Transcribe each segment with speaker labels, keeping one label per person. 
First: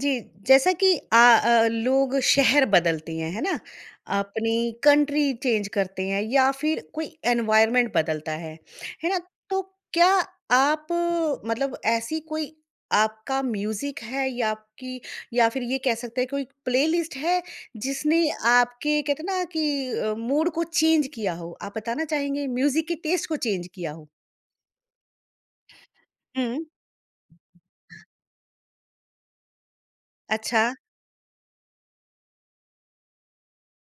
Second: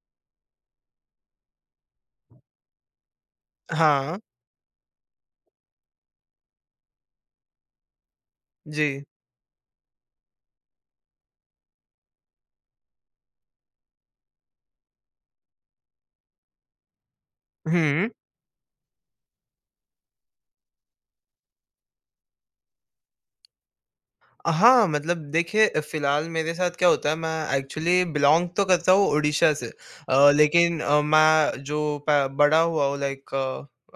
Speaker 1: जी, जैसा कि लोग शहर बदलते हैं, है ना?
Speaker 2: हाँ,
Speaker 1: अपनी कंट्री चेंज करते हैं या फिर कोई एनवायरनमेंट बदलता
Speaker 2: जी।
Speaker 1: है ना? तो क्या आप मतलब ऐसी कोई आपका म्यूज़िक है या आपकी या फिर ये कह सकते हैं कोई प्लेलिस्ट है
Speaker 2: हुँ।
Speaker 1: जिसने आपके कहते हैं ना कि मूड को चेंज किया हो? आप बताना चाहेंगे म्यूज़िक के टेस्ट को चेंज किया हो?
Speaker 2: हाँ, मतलब देखिए फ़िलहाल मेरे
Speaker 1: हुँ।
Speaker 2: साथ क्या होता है मैं एक्चुअली बिलॉन्ग तो करता हूँ ओडिशा से
Speaker 1: अच्छा।
Speaker 2: लेकिन मैं जो प बड़ा हुआ हूँ लाइक अ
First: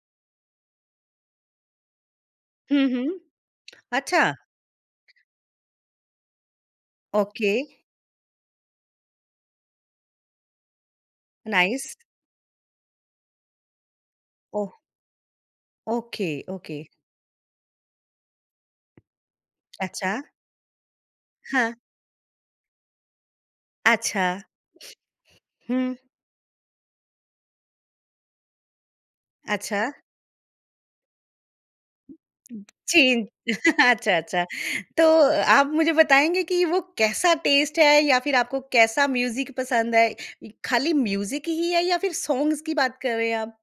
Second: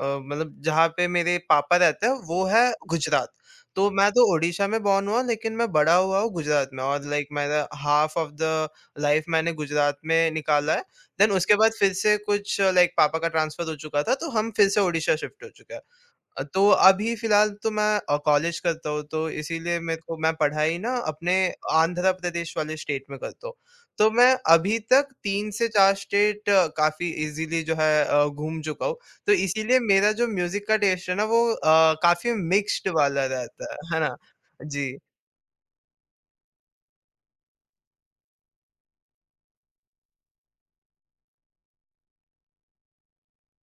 Speaker 2: अ, मतलब जहाँ पे मेरे पापा रहते हैं वो है
Speaker 1: हुँ, हुँ।
Speaker 2: गुजरात। तो मैं तो
Speaker 1: अच्छा,
Speaker 2: ओडिशा में बॉर्न हुआ लेकिन मैं बड़ा हुआ हूँ गुजरात में और लाइक
Speaker 1: ओके,
Speaker 2: मेरा हाल्फ ऑफ द लाइफ़ मैंने गुजरात में निकाला है। देन उसके बाद फिर
Speaker 1: नाइस।
Speaker 2: से कुछ लाइक पापा का ट्रांसफ़र हो चुका था तो हम फिर से ओडिशा शिफ्ट हो चुके हैं।
Speaker 1: ओके,
Speaker 2: तो
Speaker 1: ओके।
Speaker 2: अभी फ़िलहाल तो मैं कॉलेज करता हूँ, तो इसीलिए मेरे
Speaker 1: अच्छा,
Speaker 2: को मैं पढ़ाई ना अपने
Speaker 1: हाँ,
Speaker 2: आंध्र प्रदेश वाले स्टेट में करता हूँ। तो
Speaker 1: अच्छा,
Speaker 2: मैं अभी तक 3 से
Speaker 1: हुँ,
Speaker 2: 4 स्टेट काफ़ी इज़िली जो है घूम चुका हूँ। तो इसीलिए
Speaker 1: अच्छा,
Speaker 2: मेरा जो म्यूज़िक का टेस्ट है ना वो काफ़ी मिक्स्ड
Speaker 1: जी,
Speaker 2: वाला रहता है। है
Speaker 1: अच्छा,
Speaker 2: ना?
Speaker 1: अच्छा।
Speaker 2: जी।
Speaker 1: तो आप मुझे बताएँगे कि वो कैसा टेस्ट है या फिर आपको कैसा म्यूज़िक पसंद है? खाली म्यूज़िक ही है या फिर सॉन्ग्स की बात कर रहे हैं आप?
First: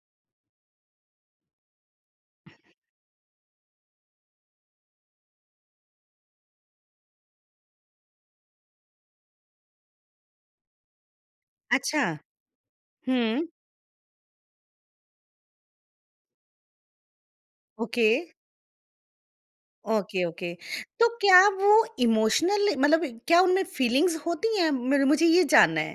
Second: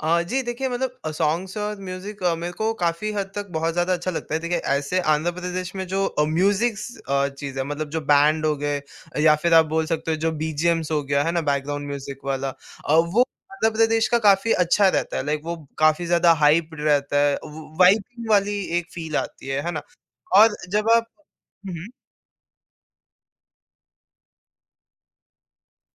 Speaker 2: जी देखिए मतलब सॉन्ग्स और म्यूज़िक मेरे को काफ़ी हद तक बहुत ज़्यादा अच्छा लगता है। देखिए ऐसे आंध्र प्रदेश में जो म्यूज़िक्स चीज़ है मतलब जो बैंड हो गए या फिर आप बोल सकते हो जो बीजीएम्स हो गया है ना बैकग्राउंड
Speaker 1: अच्छा,
Speaker 2: म्यूज़िक वाला वो
Speaker 1: हुँ,
Speaker 2: आंध्र प्रदेश का काफ़ी अच्छा रहता है। लाइक वो काफ़ी ज़्यादा हाइप्ड रहता है। व
Speaker 1: ओके।
Speaker 2: वाइबिंग वाली एक फ़ील आती है ना?
Speaker 1: Okay, okay.
Speaker 2: और जब आप।
Speaker 1: तो क्या
Speaker 2: हुँ,
Speaker 1: वो
Speaker 2: हुँ।
Speaker 1: इमोशनल मतलब क्या उनमें फीलिंग्स होती हैं? मेरे मुझे ये जानना है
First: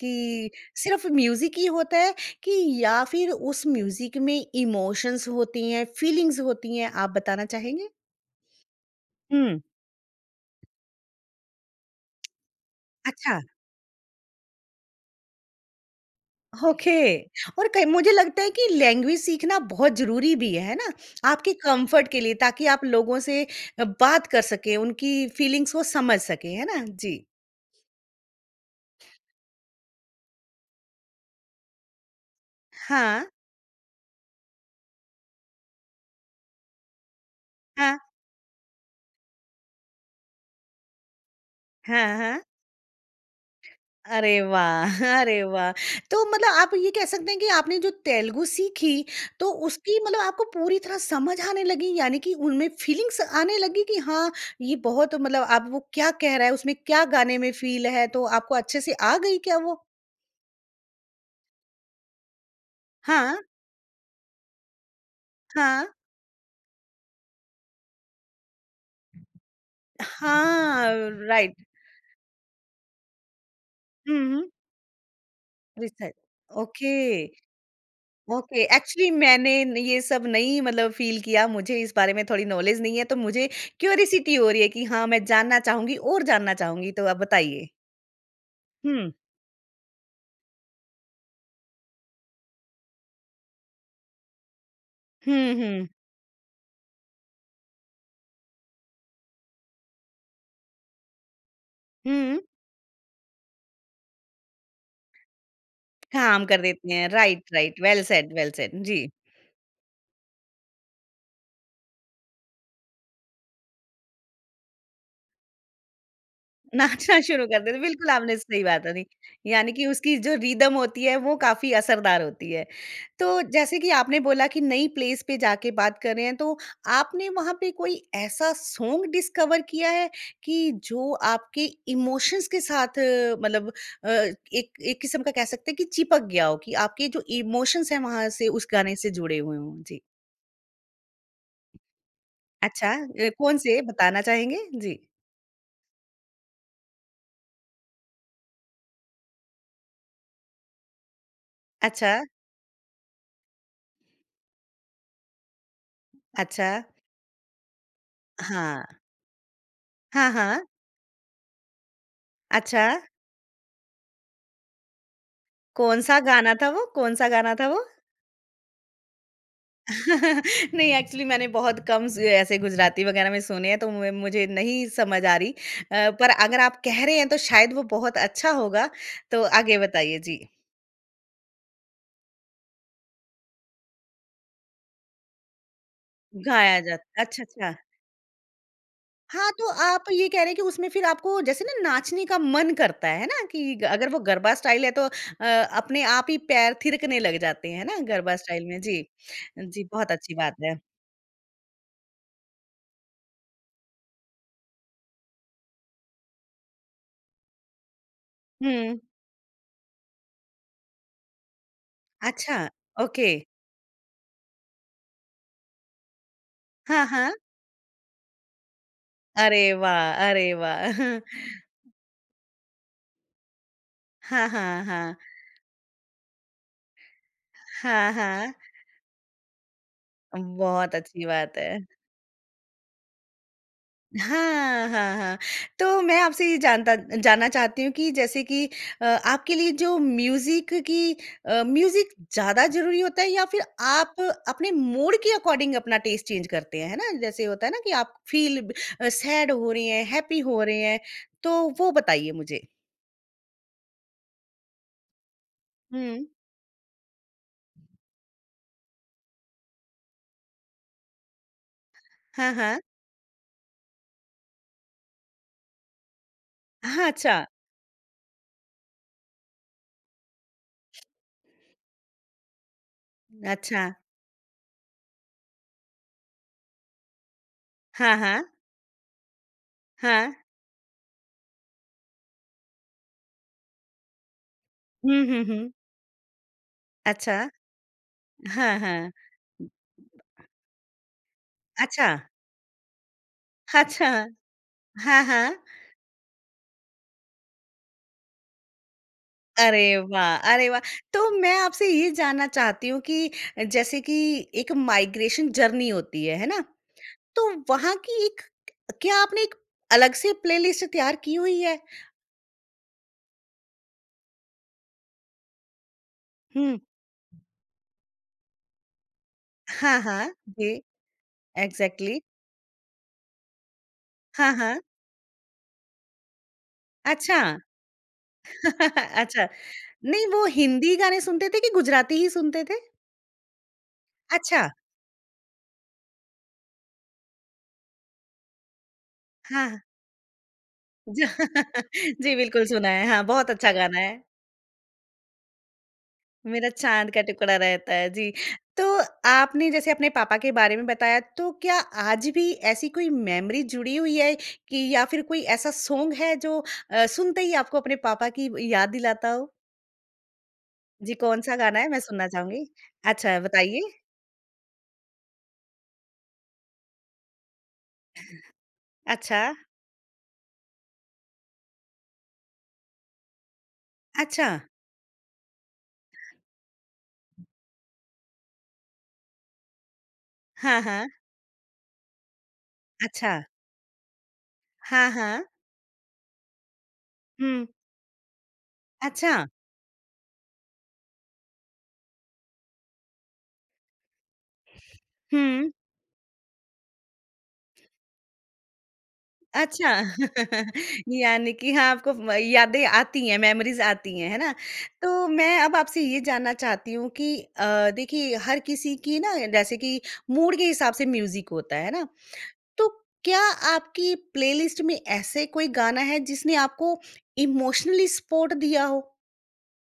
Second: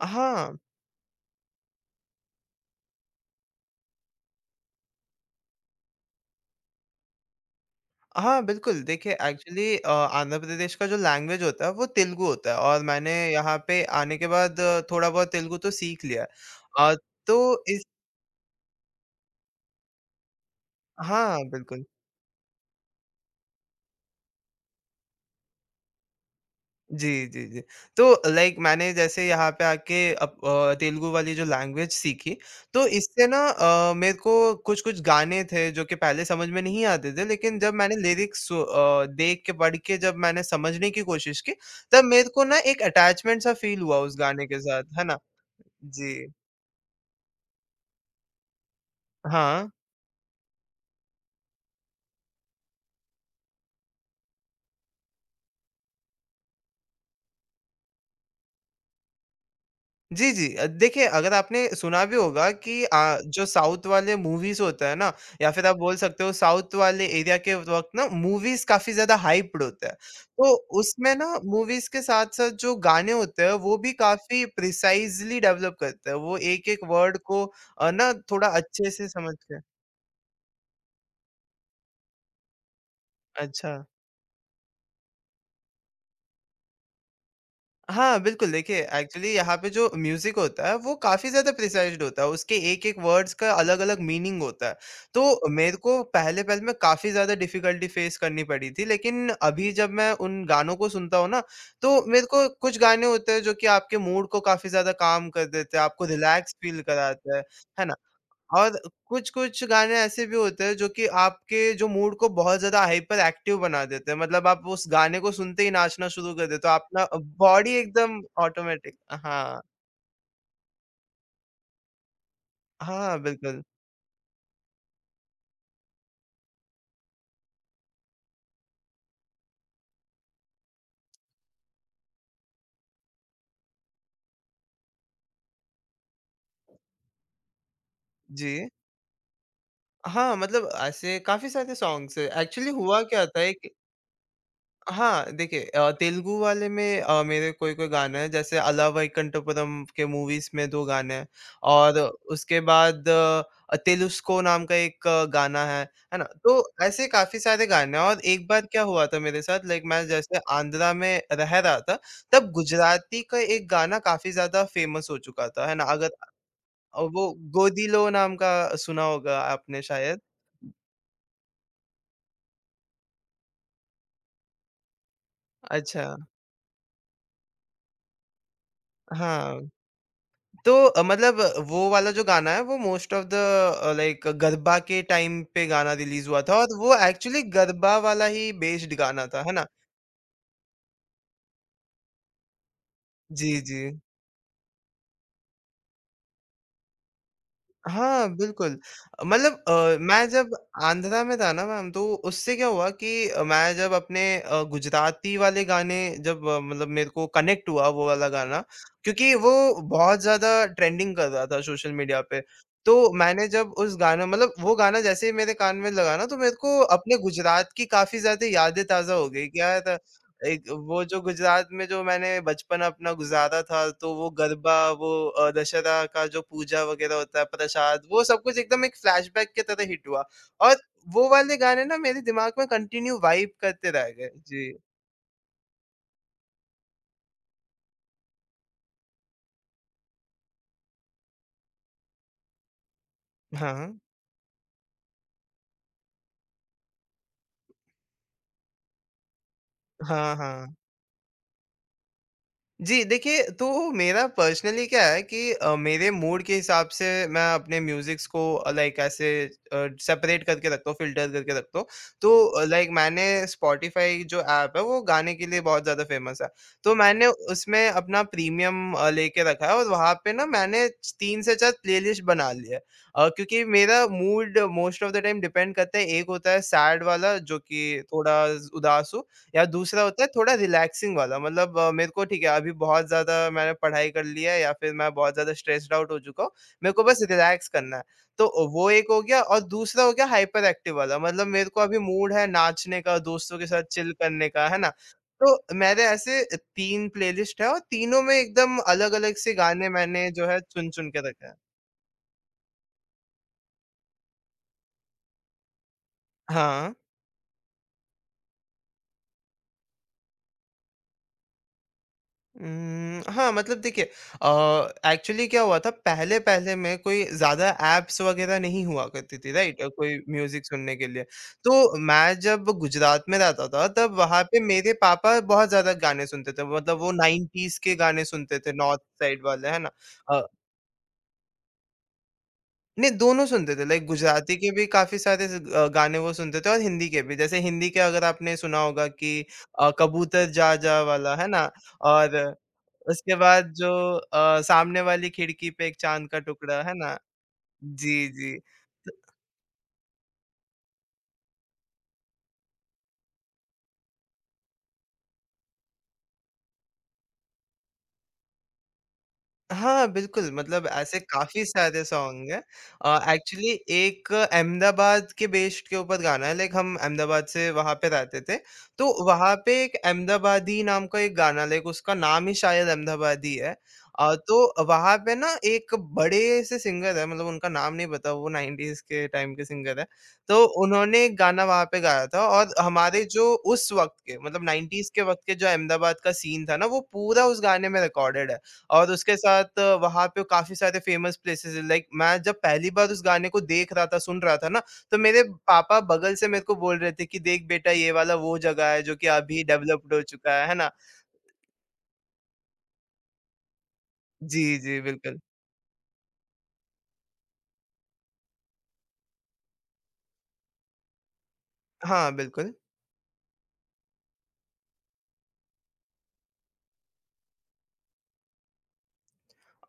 Speaker 1: कि
Speaker 2: हाँ।
Speaker 1: सिर्फ़ म्यूज़िक ही होता है कि या फिर उस म्यूज़िक में इमोशंस होती हैं, फीलिंग्स होती हैं? आप बताना चाहेंगे?
Speaker 2: हाँ, बिल्कुल। देखिए
Speaker 1: हुँ।
Speaker 2: एक्चुअली आंध्र प्रदेश का जो लैंग्वेज होता है वो तेलुगु होता है और मैंने
Speaker 1: अच्छा,
Speaker 2: यहाँ पे आने के बाद थोड़ा बहुत तेलुगु तो सीख लिया है।
Speaker 1: ओके
Speaker 2: अ, तो
Speaker 1: और कई
Speaker 2: इस
Speaker 1: मुझे लगता है कि लैंग्वेज सीखना बहुत ज़रूरी भी है ना?
Speaker 2: हाँ,
Speaker 1: आपके
Speaker 2: बिल्कुल।
Speaker 1: कम्फ़र्ट के लिए ताकि आप लोगों से बात कर सकें, उनकी फीलिंग्स को समझ सकें, है ना? जी।
Speaker 2: जी, जी, जी। तो लाइक मैंने जैसे यहाँ पे आके तेलुगु वाली जो लैंग्वेज सीखी तो
Speaker 1: हाँ,
Speaker 2: इससे ना मेरे को कुछ-कुछ गाने थे जो कि पहले समझ में नहीं आते थे लेकिन जब मैंने
Speaker 1: हाँ,
Speaker 2: लिरिक्स देख के पढ़ के जब मैंने समझने की कोशिश की तब
Speaker 1: हाँ,
Speaker 2: मेरे
Speaker 1: हाँ।
Speaker 2: को ना एक अटैचमेंट सा फ़ील हुआ उस
Speaker 1: अरे
Speaker 2: गाने के
Speaker 1: वाह!
Speaker 2: साथ, है ना?
Speaker 1: अरे वाह! तो
Speaker 2: जी,
Speaker 1: मतलब आप ये कह सकते हैं कि आपने जो तेलुगु सीखी, तो
Speaker 2: हाँ।
Speaker 1: उसकी मतलब आपको पूरी तरह समझ आने लगी, यानी कि उनमें फीलिंग्स आने लगी कि हाँ, ये बहुत मतलब आप वो क्या कह रहा है, उसमें क्या गाने में फ़ील है, तो आपको अच्छे से आ गई क्या वो?
Speaker 2: जी, जी। देखिए अगर आपने सुना भी होगा कि
Speaker 1: हाँ,
Speaker 2: जो साउथ वाले मूवीज़ होता है ना या फिर आप
Speaker 1: हाँ।
Speaker 2: बोल सकते हो साउथ वाले एरिया के वक़्त ना मूवीज़ काफ़ी ज़्यादा हाइप्ड होता है। तो
Speaker 1: हाँ,
Speaker 2: उसमें ना
Speaker 1: राइट।
Speaker 2: मूवीज़ के साथ-साथ जो गाने होते हैं वो भी
Speaker 1: हुँ, हुँ।
Speaker 2: काफ़ी प्रिसाइज़ली डेवलप करते
Speaker 1: रिसर्च।
Speaker 2: हैं। वो एक-एक
Speaker 1: ओके।
Speaker 2: वर्ड को ना थोड़ा
Speaker 1: ओके
Speaker 2: अच्छे से
Speaker 1: एक्चुअली
Speaker 2: समझ के।
Speaker 1: मैंने ये सब नहीं मतलब फील किया मुझे इस बारे में थोड़ी नॉलेज नहीं है तो मुझे
Speaker 2: अच्छा।
Speaker 1: क्यूरियसिटी हो रही है कि हाँ मैं जानना चाहूंगी और जानना चाहूंगी तो आप बताइए
Speaker 2: हाँ, बिल्कुल, देखिए
Speaker 1: हम्म
Speaker 2: एक्चुअली यहाँ पे जो म्यूज़िक होता है वो काफ़ी ज़्यादा प्रिसाइज़्ड होता है, उसके एक-एक वर्ड्स का अलग-अलग मीनिंग होता है। तो
Speaker 1: हम्म
Speaker 2: मेरे
Speaker 1: हम्म
Speaker 2: को पहले-पहले में काफ़ी ज़्यादा डिफ़िकल्टी फ़ेस करनी पड़ी थी, लेकिन अभी जब मैं उन गानों को सुनता हूँ ना, तो मेरे
Speaker 1: हम्म
Speaker 2: को कुछ गाने होते हैं जो कि आपके मूड को काफ़ी ज़्यादा काम कर देते हैं, आपको
Speaker 1: काम
Speaker 2: रिलैक्स
Speaker 1: कर
Speaker 2: फ़ील
Speaker 1: देते हैं
Speaker 2: कराते हैं,
Speaker 1: राइट राइट
Speaker 2: है ना?
Speaker 1: वेल
Speaker 2: और
Speaker 1: सेड जी
Speaker 2: कुछ-कुछ गाने ऐसे भी होते हैं जो कि आपके जो मूड को बहुत ज़्यादा हाइपर एक्टिव बना देते हैं। मतलब आप उस गाने को सुनते ही नाचना शुरू कर देते हो। अपना
Speaker 1: नाचना शुरू कर
Speaker 2: बॉडी
Speaker 1: देते बिल्कुल
Speaker 2: एकदम
Speaker 1: आपने सही बात
Speaker 2: ऑटोमेटिक।
Speaker 1: करी।
Speaker 2: हाँ।
Speaker 1: यानी कि उसकी जो रिदम होती है वो काफ़ी असरदार होती है।
Speaker 2: हाँ,
Speaker 1: तो
Speaker 2: बिल्कुल।
Speaker 1: जैसे कि आपने बोला कि नई प्लेस पे जाके बात कर रहे हैं तो आपने वहाँ पे कोई ऐसा सॉन्ग डिस्कवर किया है कि जो आपके इमोशंस के साथ मतलब एक एक किस्म का कह सकते हैं कि चिपक गया हो कि आपके जो इमोशंस हैं वहाँ से उस
Speaker 2: जी।
Speaker 1: गाने से जुड़े हुए हों? जी।
Speaker 2: हाँ, मतलब ऐसे काफ़ी सारे सॉन्ग्स हैं। एक्चुअली
Speaker 1: अच्छा
Speaker 2: हुआ क्या था
Speaker 1: कौन
Speaker 2: एक।
Speaker 1: से बताना चाहेंगे? जी।
Speaker 2: हाँ, देखिए तेलुगु वाले में मेरे कोई-कोई गाने हैं जैसे अला वैकुंठपुरम के मूवीज़ में 2 गाने हैं और
Speaker 1: अच्छा,
Speaker 2: उसके बाद तेलुस्को नाम का एक गाना है ना?
Speaker 1: अच्छा।
Speaker 2: तो ऐसे काफ़ी सारे गाने हैं और एक बार क्या
Speaker 1: हाँ।
Speaker 2: हुआ था मेरे साथ लाइक मैं
Speaker 1: हाँ,
Speaker 2: जैसे
Speaker 1: हाँ।
Speaker 2: आंध्रा में रह रहा था, तब
Speaker 1: अच्छा।
Speaker 2: गुजराती का एक गाना काफ़ी ज़्यादा फ़ेमस हो चुका था, है ना? अगर
Speaker 1: कौन-सा गाना था वो? कौन-सा
Speaker 2: वो
Speaker 1: गाना था वो?
Speaker 2: गोदीलो नाम का सुना होगा आपने शायद।
Speaker 1: नहीं एक्चुअली मैंने बहुत कम स ऐसे गुजराती वगैरह में सुने हैं तो मु मुझे नहीं समझ आ रही।
Speaker 2: अच्छा,
Speaker 1: पर अगर आप कह रहे हैं तो शायद वो बहुत अच्छा होगा, तो
Speaker 2: हाँ।
Speaker 1: आगे बताइए? जी।
Speaker 2: तो मतलब वो वाला जो गाना है वो most of the like garba के टाइम पे गाना रिलीज़ हुआ था और
Speaker 1: गाया
Speaker 2: वो
Speaker 1: जाता अच्छा,
Speaker 2: एक्चुअली
Speaker 1: अच्छा।
Speaker 2: गरबा वाला ही बेस्ड गाना था,
Speaker 1: हाँ,
Speaker 2: है ना?
Speaker 1: तो आप ये कह रहे हैं कि उसमें फिर आपको जैसे ना नाचने का मन करता है ना?
Speaker 2: जी,
Speaker 1: कि
Speaker 2: जी।
Speaker 1: अगर वो गरबा स्टाइल है तो अपने आप ही पैर थिरकने लग जाते हैं ना
Speaker 2: हाँ,
Speaker 1: गरबा स्टाइल
Speaker 2: बिल्कुल।
Speaker 1: में। जी।
Speaker 2: मतलब
Speaker 1: जी, बहुत
Speaker 2: मैं
Speaker 1: अच्छी
Speaker 2: जब
Speaker 1: बात है।
Speaker 2: आंध्रा में था ना मैम, तो उससे क्या हुआ कि मैं जब अपने गुजराती वाले गाने जब मतलब मेरे को कनेक्ट हुआ वो वाला गाना,
Speaker 1: हुँ।
Speaker 2: क्योंकि वो बहुत ज़्यादा ट्रेंडिंग कर रहा था सोशल मीडिया पे।
Speaker 1: अच्छा,
Speaker 2: तो
Speaker 1: ओके।
Speaker 2: मैंने जब उस गाना मतलब वो गाना जैसे ही मेरे कान में लगा ना, तो मेरे को
Speaker 1: हाँ,
Speaker 2: अपने
Speaker 1: हाँ।
Speaker 2: गुजरात की काफ़ी ज़्यादा यादें ताज़ा हो गई कि
Speaker 1: अरे
Speaker 2: यार
Speaker 1: वाह! अरे
Speaker 2: एक
Speaker 1: वाह!
Speaker 2: वो जो गुजरात में जो मैंने बचपन अपना गुज़ारा था, तो वो
Speaker 1: हाँ,
Speaker 2: गरबा,
Speaker 1: हाँ,
Speaker 2: वो
Speaker 1: हाँ।
Speaker 2: दशहरा का जो पूजा वग़ैरह होता है, प्रसाद,
Speaker 1: हाँ,
Speaker 2: वो सब
Speaker 1: हाँ।
Speaker 2: कुछ एकदम एक फ्लैशबैक की तरह हिट हुआ और
Speaker 1: बहुत अच्छी
Speaker 2: वो
Speaker 1: बात
Speaker 2: वाले
Speaker 1: है।
Speaker 2: गाने ना मेरे दिमाग में कंटिन्यू वाइब करते रह गए। जी।
Speaker 1: हाँ, हाँ, हाँ। तो मैं आपसे ये जानता जानना चाहती हूँ कि जैसे कि आपके लिए जो म्यूज़िक ज़्यादा ज़रूरी होता है या फिर
Speaker 2: हाँ।
Speaker 1: आप अपने मूड के अकॉर्डिंग अपना टेस्ट चेंज करते हैं, है ना? जैसे होता है ना कि आप फ़ील सैड हो रही हैं,
Speaker 2: हाँ,
Speaker 1: हैप्पी हो
Speaker 2: हाँ।
Speaker 1: रहे हैं, तो वो बताइए मुझे?
Speaker 2: जी, देखिए तो मेरा पर्सनली क्या है कि मेरे
Speaker 1: हुँ।
Speaker 2: मूड के हिसाब से मैं अपने म्यूज़िक्स को लाइक ऐसे सेपरेट करके रखता हूँ, फ़िल्टर करके रखता हूँ। तो
Speaker 1: हाँ, हाँ।
Speaker 2: लाइक मैंने स्पॉटिफ़ाई जो ऐप है वो गाने के लिए बहुत ज़्यादा फ़ेमस है। तो
Speaker 1: हाँ,
Speaker 2: मैंने
Speaker 1: अच्छा।
Speaker 2: उसमें अपना प्रीमियम लेके रखा है और वहाँ पे ना मैंने 3 से 4 प्लेलिस्ट बना ली है। क्योंकि
Speaker 1: अच्छा।
Speaker 2: मेरा mood most of the time depend करता है, एक होता है सैड वाला जो कि
Speaker 1: हाँ, हाँ।
Speaker 2: थोड़ा उदास हो या दूसरा होता है
Speaker 1: हाँ।
Speaker 2: थोड़ा रिलैक्सिंग वाला मतलब मेरे को ठीक है अभी बहुत ज़्यादा मैंने पढ़ाई कर ली है या फिर मैं
Speaker 1: हुँ,
Speaker 2: बहुत
Speaker 1: हुँ,
Speaker 2: ज़्यादा
Speaker 1: हुँ।
Speaker 2: स्ट्रेस्ड आउट हो चुका हूँ, मेरे को बस
Speaker 1: अच्छा,
Speaker 2: रिलैक्स करना है। तो
Speaker 1: हाँ,
Speaker 2: वो एक
Speaker 1: हाँ।
Speaker 2: हो गया और दूसरा हो गया हाइपर एक्टिव वाला मतलब मेरे को अभी
Speaker 1: अच्छा,
Speaker 2: मूड है नाचने का, दोस्तों के साथ
Speaker 1: अच्छा,
Speaker 2: चिल करने का, है ना?
Speaker 1: हाँ,
Speaker 2: तो
Speaker 1: हाँ।
Speaker 2: मेरे ऐसे 3 प्लेलिस्ट है और तीनों में एकदम अलग-अलग से गाने
Speaker 1: अरे
Speaker 2: मैंने
Speaker 1: वाह!
Speaker 2: जो है
Speaker 1: अरे वाह!
Speaker 2: चुन-चुन के
Speaker 1: तो
Speaker 2: रखा
Speaker 1: मैं
Speaker 2: है।
Speaker 1: आपसे ये जानना चाहती हूँ कि जैसे कि एक माइग्रेशन जर्नी होती है ना?
Speaker 2: हाँ।
Speaker 1: तो वहाँ की एक क्या आपने एक अलग से प्लेलिस्ट तैयार की हुई है?
Speaker 2: हाँ, मतलब देखिए एक्चुअली क्या हुआ था पहले-पहले
Speaker 1: हुँ।
Speaker 2: में कोई ज़्यादा ऐप्स वग़ैरह नहीं हुआ करती थी, राइट?
Speaker 1: हाँ,
Speaker 2: कोई
Speaker 1: हाँ।
Speaker 2: म्यूज़िक
Speaker 1: जी,
Speaker 2: सुनने के लिए। तो
Speaker 1: एग्ज़ैक्टली।
Speaker 2: मैं जब गुजरात में रहता था तब वहाँ
Speaker 1: हाँ,
Speaker 2: पे
Speaker 1: हाँ।
Speaker 2: मेरे पापा बहुत ज़्यादा गाने सुनते थे, मतलब वो
Speaker 1: अच्छा,
Speaker 2: 90s के गाने सुनते थे नॉर्थ साइड
Speaker 1: अच्छा।
Speaker 2: वाले, है ना?
Speaker 1: नहीं वो
Speaker 2: अ,
Speaker 1: हिंदी गाने सुनते थे कि गुजराती ही सुनते थे?
Speaker 2: नहीं दोनों सुनते थे लाइक गुजराती
Speaker 1: अच्छा,
Speaker 2: के भी काफ़ी सारे गाने वो सुनते थे और हिंदी के भी। जैसे हिंदी के अगर आपने सुना होगा कि
Speaker 1: हाँ।
Speaker 2: कबूतर जा जा
Speaker 1: ज
Speaker 2: वाला, है ना?
Speaker 1: जी,
Speaker 2: और
Speaker 1: बिल्कुल सुना है। हाँ,
Speaker 2: उसके
Speaker 1: बहुत
Speaker 2: बाद
Speaker 1: अच्छा
Speaker 2: जो
Speaker 1: गाना है।
Speaker 2: सामने वाली खिड़की पे एक चाँद का
Speaker 1: मेरा
Speaker 2: टुकड़ा, है
Speaker 1: चाँद
Speaker 2: ना?
Speaker 1: का टुकड़ा रहता है,
Speaker 2: जी,
Speaker 1: जी।
Speaker 2: जी।
Speaker 1: तो आपने जैसे अपने पापा के बारे में बताया, तो क्या आज भी ऐसी कोई मेमोरी जुड़ी हुई है कि या फिर कोई ऐसा सॉन्ग है जो सुनते ही आपको अपने पापा की याद दिलाता हो?
Speaker 2: हाँ, बिल्कुल, मतलब
Speaker 1: जी,
Speaker 2: ऐसे
Speaker 1: कौन-सा
Speaker 2: काफ़ी
Speaker 1: गाना है? मैं
Speaker 2: सारे
Speaker 1: सुनना
Speaker 2: सॉन्ग हैं।
Speaker 1: चाहूँगी। अच्छा,
Speaker 2: एक्चुअली
Speaker 1: बताइए।
Speaker 2: एक अहमदाबाद के बेस्ड के ऊपर गाना है, लाइक हम अहमदाबाद से वहाँ पे रहते थे, तो
Speaker 1: अच्छा,
Speaker 2: वहाँ पे एक अहमदाबादी नाम का एक गाना लाइक उसका नाम ही शायद अहमदाबादी है।
Speaker 1: अच्छा।
Speaker 2: तो वहाँ पे ना एक बड़े से सिंगर है, मतलब उनका नाम नहीं पता, वो 90s के टाइम के सिंगर है। तो
Speaker 1: हाँ, हाँ।
Speaker 2: उन्होंने एक गाना वहाँ पे गाया था और हमारे
Speaker 1: अच्छा।
Speaker 2: जो उस वक़्त के मतलब
Speaker 1: हाँ,
Speaker 2: 90s के वक़्त
Speaker 1: हाँ।
Speaker 2: के जो अहमदाबाद का सीन था ना, वो पूरा उस
Speaker 1: हुँ।
Speaker 2: गाने में रिकॉर्डेड है। और
Speaker 1: अच्छा।
Speaker 2: उसके साथ वहाँ पे काफ़ी सारे फ़ेमस प्लेसेस हैं, लाइक मैं जब पहली बार उस गाने को देख रहा था, सुन रहा था ना, तो मेरे
Speaker 1: हुँ।
Speaker 2: पापा बगल से मेरे को बोल रहे थे कि, "देख बेटा ये वाला वो जगह है, जो कि अभी
Speaker 1: अच्छा।
Speaker 2: डेवलप्ड हो चुका है।" है ना?
Speaker 1: यानी कि हाँ, आपको म यादें आती हैं, मेमोरीज़ आती हैं, है ना?
Speaker 2: जी, जी,
Speaker 1: तो
Speaker 2: बिल्कुल।
Speaker 1: मैं अब आपसे ये जानना चाहती हूँ कि देखिए हर किसी की ना जैसे कि मूड के हिसाब से म्यूज़िक होता है ना?
Speaker 2: हाँ, बिल्कुल।
Speaker 1: तो क्या आपकी प्लेलिस्ट में ऐसे कोई गाना है जिसने आपको इमोशनली सपोर्ट दिया हो?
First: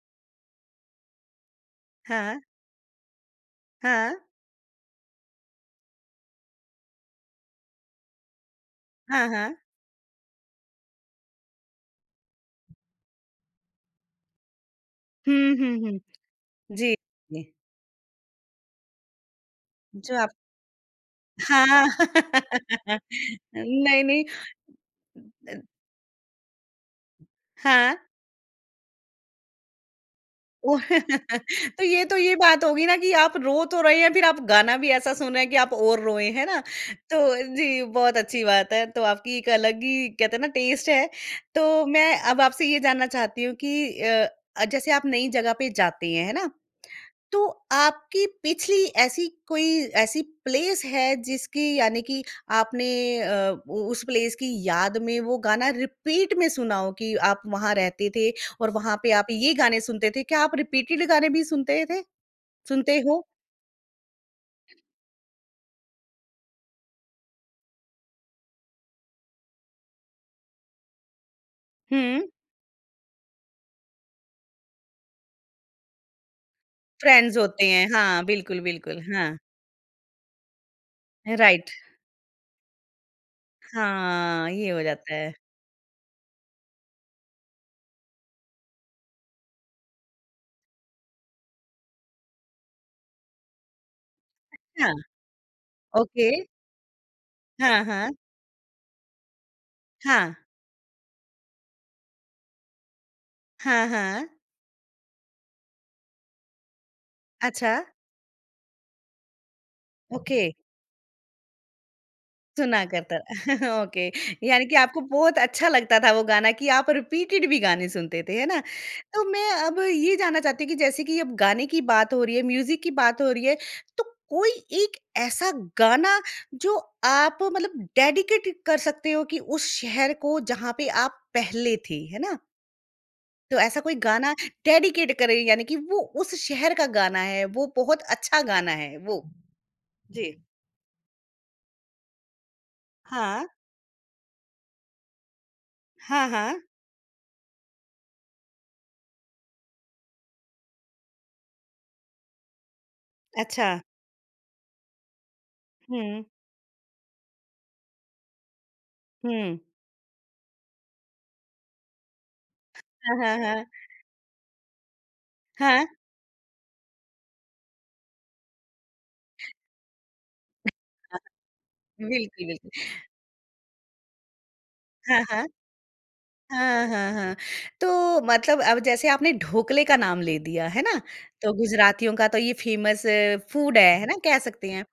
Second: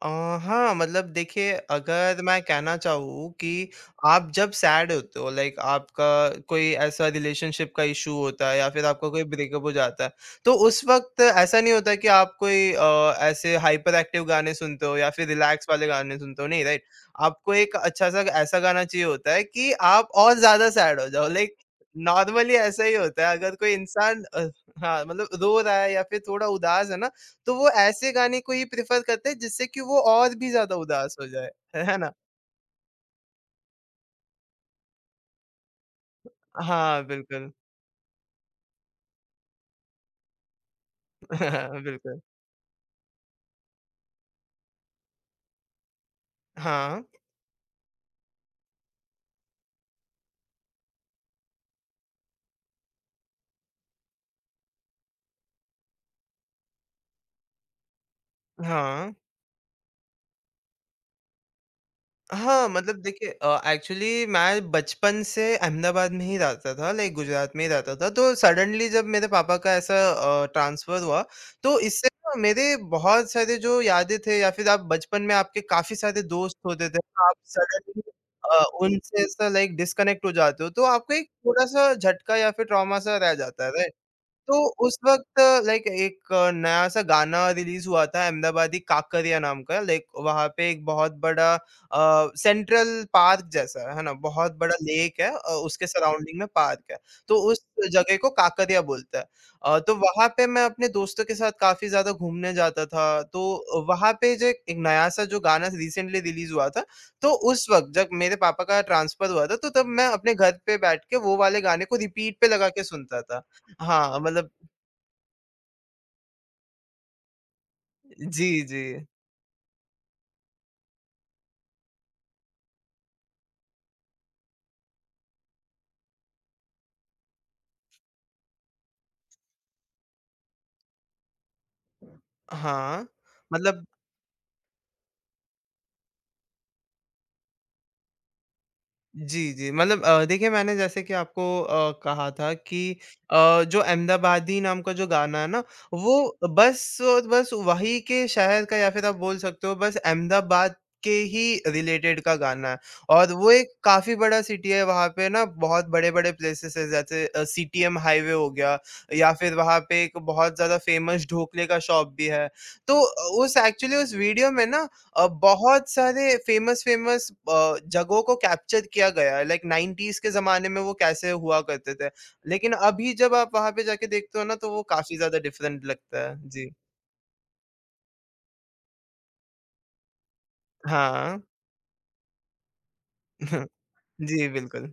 Speaker 2: अ, हाँ, मतलब देखिए अगर
Speaker 1: हाँ,
Speaker 2: मैं कहना चाहूँ कि
Speaker 1: हाँ,
Speaker 2: आप जब सैड होते हो लाइक आपका कोई ऐसा रिलेशनशिप का इश्यू होता है या फिर आपका कोई
Speaker 1: हाँ, हाँ।
Speaker 2: ब्रेकअप हो जाता है, तो उस वक़्त ऐसा नहीं होता कि आप कोई ऐसे हाइपर एक्टिव गाने सुनते हो या फिर
Speaker 1: हुँ,
Speaker 2: रिलैक्स
Speaker 1: हुँ,
Speaker 2: वाले
Speaker 1: हुँ।
Speaker 2: गाने सुनते हो, नहीं राइट?
Speaker 1: जी, जी।
Speaker 2: आपको एक अच्छा-सा ऐसा गाना चाहिए होता है कि आप
Speaker 1: जो आप
Speaker 2: और ज़्यादा सैड हो जाओ लाइक
Speaker 1: हाँ।
Speaker 2: नॉर्मली ऐसा ही होता है अगर कोई
Speaker 1: नहीं, नहीं।
Speaker 2: इंसान हाँ, मतलब रो रहा है या फिर थोड़ा उदास है ना तो वो
Speaker 1: हाँ।
Speaker 2: ऐसे गाने को ही प्रेफ़र करते हैं जिससे कि वो और भी ज़्यादा
Speaker 1: ओह!
Speaker 2: उदास हो जाए, है ना?
Speaker 1: तो ये बात होगी ना कि आप रो तो रहे हैं, फिर आप गाना भी ऐसा सुन रहे हैं कि आप और रोए, है ना?
Speaker 2: हाँ,
Speaker 1: तो
Speaker 2: बिल्कुल।
Speaker 1: जी, बहुत अच्छी बात है। तो आपकी एक अलग ही कहते हैं ना टेस्ट है। तो मैं
Speaker 2: बिल्कुल।
Speaker 1: अब आपसे ये जानना चाहती हूँ कि जैसे आप नई जगह पे जाते हैं, है ना?
Speaker 2: हाँ,
Speaker 1: तो आपकी पिछली ऐसी कोई ऐसी प्लेस है जिसकी यानी कि आपने उस प्लेस की याद में वो गाना रिपीट में सुना हो कि आप वहां रहते थे और वहां पे
Speaker 2: हाँ।
Speaker 1: आप ये गाने सुनते थे क्या आप रिपीटेड गाने भी सुनते थे
Speaker 2: हाँ, मतलब
Speaker 1: सुनते हो
Speaker 2: देखिए एक्चुअली मैं बचपन से अहमदाबाद में ही रहता था, लाइक गुजरात में ही रहता था, तो सडनली जब मेरे पापा का ऐसा ट्रांसफ़र हुआ, तो इससे
Speaker 1: हम्म
Speaker 2: ना मेरे बहुत सारे जो यादें थे या फिर आप बचपन में आपके काफ़ी सारे दोस्त होते थे, आप
Speaker 1: फ्रेंड्स होते हैं
Speaker 2: सडनली
Speaker 1: हाँ बिल्कुल बिल्कुल
Speaker 2: उनसे
Speaker 1: हाँ
Speaker 2: ऐसा लाइक डिस्कनेक्ट हो जाते हो, तो आपको एक
Speaker 1: राइट
Speaker 2: थोड़ा-सा झटका या फिर ट्रॉमा सा रह जाता है, राइट?
Speaker 1: हाँ
Speaker 2: तो
Speaker 1: ये हो
Speaker 2: उस
Speaker 1: जाता है
Speaker 2: वक़्त लाइक एक नया-सा गाना रिलीज़ हुआ था अहमदाबादी काकरिया नाम का लाइक वहाँ पे एक बहुत बड़ा सेंट्रल पार्क जैसा है ना? बहुत बड़ा
Speaker 1: हाँ
Speaker 2: लेक है उसके
Speaker 1: ओके
Speaker 2: सराउंडिंग में पार्क है। तो उस
Speaker 1: हाँ हाँ
Speaker 2: जगह को काकरिया बोलते हैं। तो वहाँ
Speaker 1: हाँ
Speaker 2: पे मैं अपने दोस्तों के साथ काफ़ी ज़्यादा घूमने जाता था। तो
Speaker 1: हाँ
Speaker 2: वहाँ
Speaker 1: हाँ
Speaker 2: पे जो एक नया-सा जो गाना रिसेंटली रिलीज़ हुआ था, तो उस
Speaker 1: अच्छा
Speaker 2: वक़्त जब मेरे पापा का ट्रांसफ़र हुआ था, तो तब मैं अपने
Speaker 1: ओके
Speaker 2: घर पे बैठ के वो वाले गाने को रिपीट पे लगा
Speaker 1: सुना
Speaker 2: के
Speaker 1: करता
Speaker 2: सुनता
Speaker 1: था।
Speaker 2: था।
Speaker 1: ओके,
Speaker 2: हाँ, मतलब
Speaker 1: यानी कि आपको बहुत अच्छा लगता था वो गाना कि आप रिपीटेड भी गाने सुनते थे, है
Speaker 2: जी,
Speaker 1: ना?
Speaker 2: जी।
Speaker 1: तो मैं अब ये जानना चाहती हूँ कि जैसे कि अब गाने की बात हो रही है, म्यूज़िक की बात हो रही है, तो कोई एक ऐसा गाना जो आप मतलब डेडिकेट कर सकते हो कि उस शहर को जहाँ पे आप पहले थे, है ना?
Speaker 2: हाँ।
Speaker 1: तो ऐसा
Speaker 2: मतलब
Speaker 1: कोई गाना डेडिकेट करें यानी कि वो उस शहर का गाना है, वो बहुत अच्छा गाना है वो?
Speaker 2: जी, जी। मतलब
Speaker 1: जी।
Speaker 2: देखिए मैंने जैसे कि आपको कहा था कि
Speaker 1: हाँ।
Speaker 2: जो अहमदाबादी नाम का जो गाना है ना,
Speaker 1: हाँ,
Speaker 2: वो
Speaker 1: हाँ।
Speaker 2: बस बस वहीं के शहर का या फिर आप बोल सकते हो बस अहमदाबाद के ही रिलेटेड का गाना है। और वो
Speaker 1: अच्छा।
Speaker 2: एक काफ़ी बड़ा सिटी है, वहाँ पे ना बहुत
Speaker 1: हुँ।
Speaker 2: बड़े-बड़े प्लेसेस है जैसे सीटीएम हाईवे हो गया या फिर
Speaker 1: हुँ।
Speaker 2: वहाँ पे एक बहुत ज़्यादा फेमस ढोकले का शॉप भी है। तो
Speaker 1: हाँ, हाँ,
Speaker 2: उस
Speaker 1: हाँ।
Speaker 2: एक्चुअली उस वीडियो में ना
Speaker 1: हाँ,
Speaker 2: बहुत सारे फ़ेमस-फ़ेमस जगहों को कैप्चर किया गया है, लाइक 90s के ज़माने में वो कैसे हुआ करते थे।
Speaker 1: बिल्कुल, बिल्कुल।
Speaker 2: लेकिन अभी जब आप वहाँ पे जाके देखते हो ना, तो वो काफ़ी
Speaker 1: हाँ,
Speaker 2: ज़्यादा
Speaker 1: हाँ।
Speaker 2: डिफरेंट लगता है। जी।
Speaker 1: हाँ, हाँ, हाँ। तो मतलब अब जैसे आपने ढोकले का नाम ले दिया, है ना?
Speaker 2: हाँ।
Speaker 1: तो गुजरातियों का तो ये फ़ेमस फूड है ना? कह
Speaker 2: जी,
Speaker 1: सकते हैं।
Speaker 2: बिल्कुल।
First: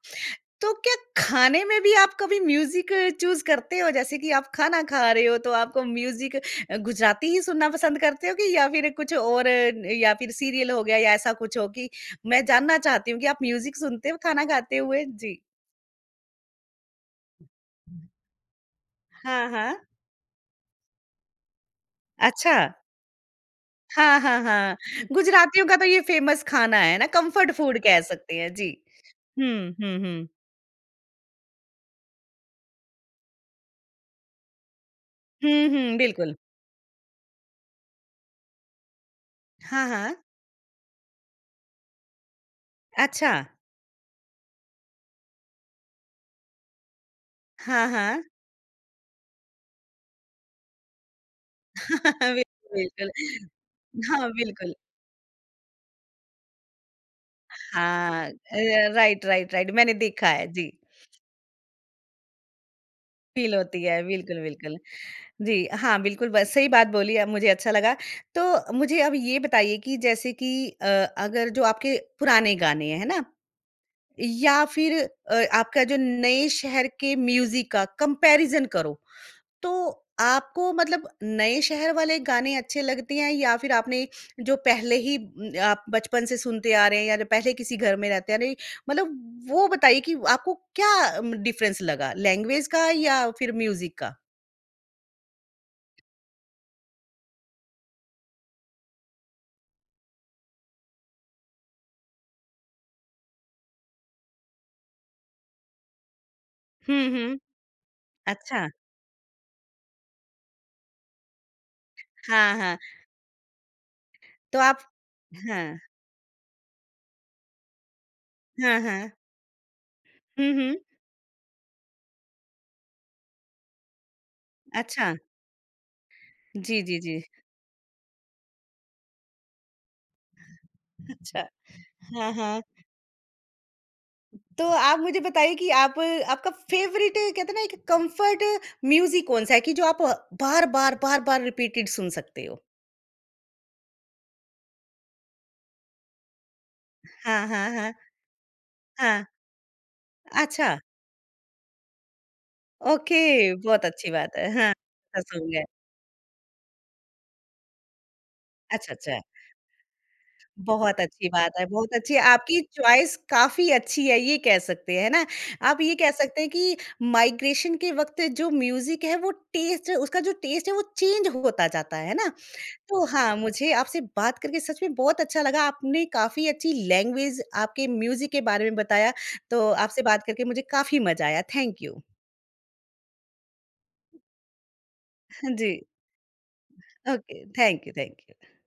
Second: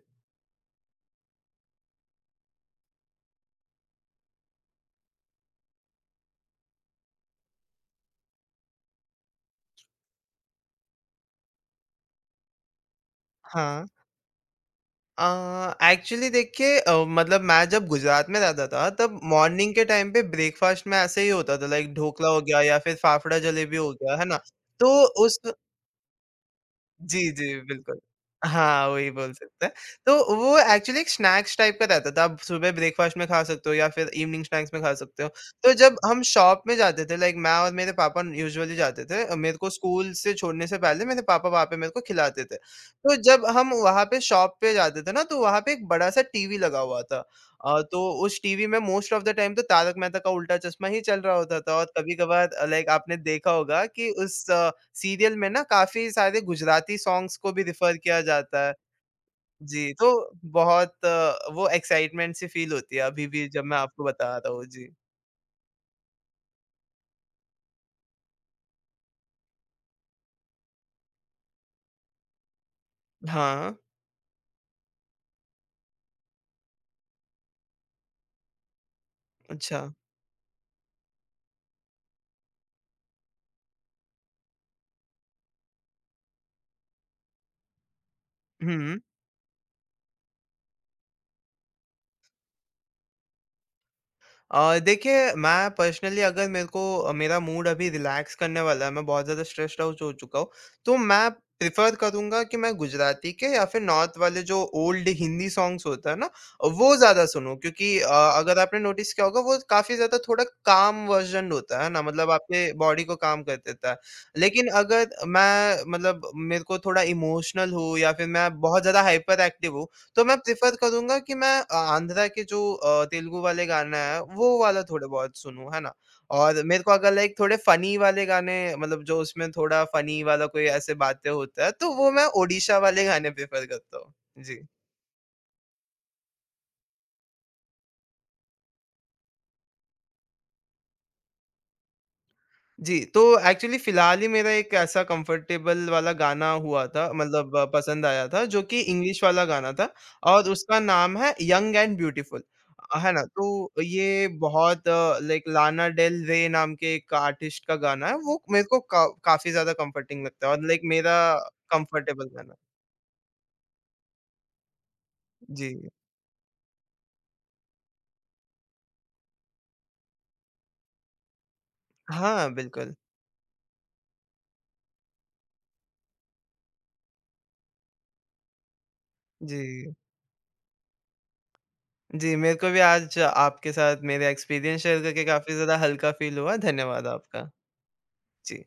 Speaker 1: तो क्या खाने में भी आप कभी म्यूज़िक चूज़ करते हो? जैसे कि आप खाना खा रहे हो तो आपको म्यूज़िक गुजराती ही सुनना पसंद करते हो कि या फिर कुछ और या फिर सीरियल हो गया या ऐसा कुछ हो कि मैं जानना चाहती हूँ कि आप म्यूज़िक
Speaker 2: हाँ।
Speaker 1: सुनते हो खाना खाते हुए?
Speaker 2: अ,
Speaker 1: जी।
Speaker 2: एक्चुअली देखिए मतलब मैं जब गुजरात में रहता था, तब
Speaker 1: हाँ,
Speaker 2: मॉर्निंग
Speaker 1: हाँ।
Speaker 2: के टाइम पे ब्रेकफ़ास्ट में ऐसे ही होता था, लाइक ढोकला हो
Speaker 1: अच्छा।
Speaker 2: गया या फिर फाफड़ा जलेबी हो गया,
Speaker 1: हाँ,
Speaker 2: है ना?
Speaker 1: हाँ, हाँ।
Speaker 2: तो उस
Speaker 1: गुजरातियों का तो ये फ़ेमस खाना है ना,
Speaker 2: जी,
Speaker 1: कम्फ़र्ट
Speaker 2: जी,
Speaker 1: फूड
Speaker 2: बिल्कुल।
Speaker 1: कह सकते हैं। जी।
Speaker 2: हाँ, वही बोल सकते
Speaker 1: हुँ,
Speaker 2: हैं।
Speaker 1: हुँ, हुँ।
Speaker 2: तो वो एक्चुअली एक स्नैक्स टाइप का रहता था। आप सुबह ब्रेकफ़ास्ट में खा सकते हो या फिर इवनिंग स्नैक्स में खा सकते हो।
Speaker 1: हुँ,
Speaker 2: तो
Speaker 1: हुँ,
Speaker 2: जब हम
Speaker 1: बिल्कुल।
Speaker 2: शॉप में जाते थे लाइक मैं और मेरे पापा यूजुअली जाते थे। मेरे को
Speaker 1: हाँ,
Speaker 2: स्कूल
Speaker 1: हाँ।
Speaker 2: से छोड़ने से पहले मेरे पापा वहाँ पे मेरे को खिलाते थे। तो
Speaker 1: अच्छा।
Speaker 2: जब हम वहाँ पे शॉप पे जाते थे ना तो वहाँ पे एक बड़ा-सा टीवी लगा हुआ था।
Speaker 1: हाँ,
Speaker 2: तो
Speaker 1: हाँ।
Speaker 2: उस टीवी में मोस्ट ऑफ द टाइम तो तारक मेहता का उल्टा चश्मा ही चल रहा होता था और कभी-कभार
Speaker 1: बिल्कुल,
Speaker 2: लाइक
Speaker 1: बिल्कुल।
Speaker 2: आपने देखा होगा कि
Speaker 1: हाँ,
Speaker 2: उस
Speaker 1: बिल्कुल।
Speaker 2: सीरियल में ना काफ़ी सारे गुजराती सॉन्ग्स को भी रिफ़र किया
Speaker 1: हाँ।
Speaker 2: जाता है।
Speaker 1: Right, right, right.
Speaker 2: जी,
Speaker 1: मैंने देखा
Speaker 2: तो
Speaker 1: है। जी।
Speaker 2: बहुत वो एक्साइटमेंट सी फ़ील होती है अभी भी
Speaker 1: फ़ील
Speaker 2: जब मैं
Speaker 1: होती है।
Speaker 2: आपको बता
Speaker 1: बिल्कुल,
Speaker 2: रहा हूँ।
Speaker 1: बिल्कुल।
Speaker 2: जी।
Speaker 1: जी, हाँ, बिल्कुल ब सही बात बोली मुझे अच्छा लगा। तो मुझे अब ये बताइए कि जैसे कि अ, अगर जो आपके पुराने गाने हैं, है ना?
Speaker 2: हाँ,
Speaker 1: या फिर आपका जो नए शहर के म्यूजिक का कंपैरिजन करो तो
Speaker 2: अच्छा।
Speaker 1: आपको मतलब नए शहर वाले गाने अच्छे लगते हैं या फिर आपने जो पहले ही आप बचपन से सुनते आ रहे हैं या जो पहले किसी घर में रहते आ रहे हैं,
Speaker 2: हुँ।
Speaker 1: मतलब वो बताइए कि आपको क्या डिफरेंस लगा लैंग्वेज का या फिर म्यूजिक का
Speaker 2: देखिए मैं पर्सनली अगर मेरे को मेरा मूड अभी रिलैक्स करने वाला है मैं बहुत ज़्यादा स्ट्रेस्ड आउट हो चुका हूँ तो मैं प्रिफ़र करूँगा कि मैं गुजराती के या फिर नॉर्थ वाले जो ओल्ड हिंदी सॉन्ग्स होता है ना वो
Speaker 1: हम्म
Speaker 2: ज़्यादा
Speaker 1: हम्म
Speaker 2: सुनूँ क्योंकि अगर
Speaker 1: अच्छा
Speaker 2: आपने नोटिस किया होगा वो काफ़ी ज़्यादा थोड़ा काम वर्जन होता है ना मतलब
Speaker 1: हाँ
Speaker 2: आपके
Speaker 1: हाँ
Speaker 2: बॉडी को काम कर देता है
Speaker 1: तो
Speaker 2: लेकिन
Speaker 1: आप
Speaker 2: अगर
Speaker 1: हाँ
Speaker 2: मैं मतलब मेरे को थोड़ा इमोशनल हूँ या फिर मैं
Speaker 1: हाँ
Speaker 2: बहुत
Speaker 1: हाँ
Speaker 2: ज़्यादा हाइपर एक्टिव हूँ तो मैं
Speaker 1: हम्म हम्म
Speaker 2: प्रेफ़र करूँगा कि मैं आंध्रा के जो तेलुगु वाले गाना है, वो वाला थोड़े
Speaker 1: अच्छा
Speaker 2: बहुत सुनूँ, है ना? और
Speaker 1: जी
Speaker 2: मेरे को
Speaker 1: जी
Speaker 2: अगर
Speaker 1: जी
Speaker 2: लाइक थोड़े फ़नी वाले गाने मतलब जो उसमें थोड़ा फ़नी वाला कोई ऐसे बातें
Speaker 1: अच्छा
Speaker 2: होता है, तो वो मैं
Speaker 1: हाँ हाँ
Speaker 2: ओडिशा वाले गाने प्रेफ़र करता हूँ। जी।
Speaker 1: तो आप मुझे बताइए कि आप आपका फेवरेट कहते हैं ना एक कंफर्ट म्यूजिक कौन सा है कि जो आप बार बार बार बार रिपीटेड सुन सकते हो
Speaker 2: जी, तो एक्चुअली फ़िलहाल ही मेरा एक ऐसा कम्फ़र्टेबल वाला गाना हुआ था
Speaker 1: हाँ
Speaker 2: मतलब
Speaker 1: हाँ हाँ
Speaker 2: पसंद आया था जो कि इंग्लिश
Speaker 1: हाँ
Speaker 2: वाला गाना था और
Speaker 1: अच्छा
Speaker 2: उसका नाम है यंग एंड ब्यूटीफुल। है
Speaker 1: ओके
Speaker 2: ना? तो
Speaker 1: बहुत अच्छी
Speaker 2: ये
Speaker 1: बात है हाँ
Speaker 2: बहुत
Speaker 1: अच्छा
Speaker 2: लाइक
Speaker 1: सॉन्ग है
Speaker 2: लाना डेल रे नाम के एक आर्टिस्ट का गाना है वो मेरे को
Speaker 1: अच्छा
Speaker 2: का
Speaker 1: अच्छा
Speaker 2: काफ़ी ज़्यादा कम्फ़र्टिंग लगता है और लाइक
Speaker 1: बहुत
Speaker 2: मेरा
Speaker 1: अच्छी बात है बहुत अच्छी
Speaker 2: कम्फ़र्टेबल गाना।
Speaker 1: आपकी चॉइस काफी अच्छी है ये कह सकते हैं ना आप
Speaker 2: जी।
Speaker 1: ये कह सकते हैं कि माइग्रेशन के वक्त जो म्यूजिक है वो टेस्ट उसका जो टेस्ट है वो चेंज होता जाता है ना
Speaker 2: हाँ, बिल्कुल।
Speaker 1: तो हाँ, मुझे आपसे बात करके सच में बहुत अच्छा लगा। आपने काफ़ी अच्छी लैंग्वेज, आपके म्यूज़िक के बारे में बताया, तो
Speaker 2: जी।
Speaker 1: आपसे बात करके मुझे काफ़ी मज़ा आया। Thank you.
Speaker 2: जी, मेरे को भी आज आपके साथ मेरा एक्सपीरियंस शेयर करके
Speaker 1: हाँ
Speaker 2: काफ़ी
Speaker 1: जी।
Speaker 2: ज़्यादा हल्का फ़ील हुआ। धन्यवाद
Speaker 1: ओके,
Speaker 2: आपका।
Speaker 1: Thank you, thank you.
Speaker 2: Ji.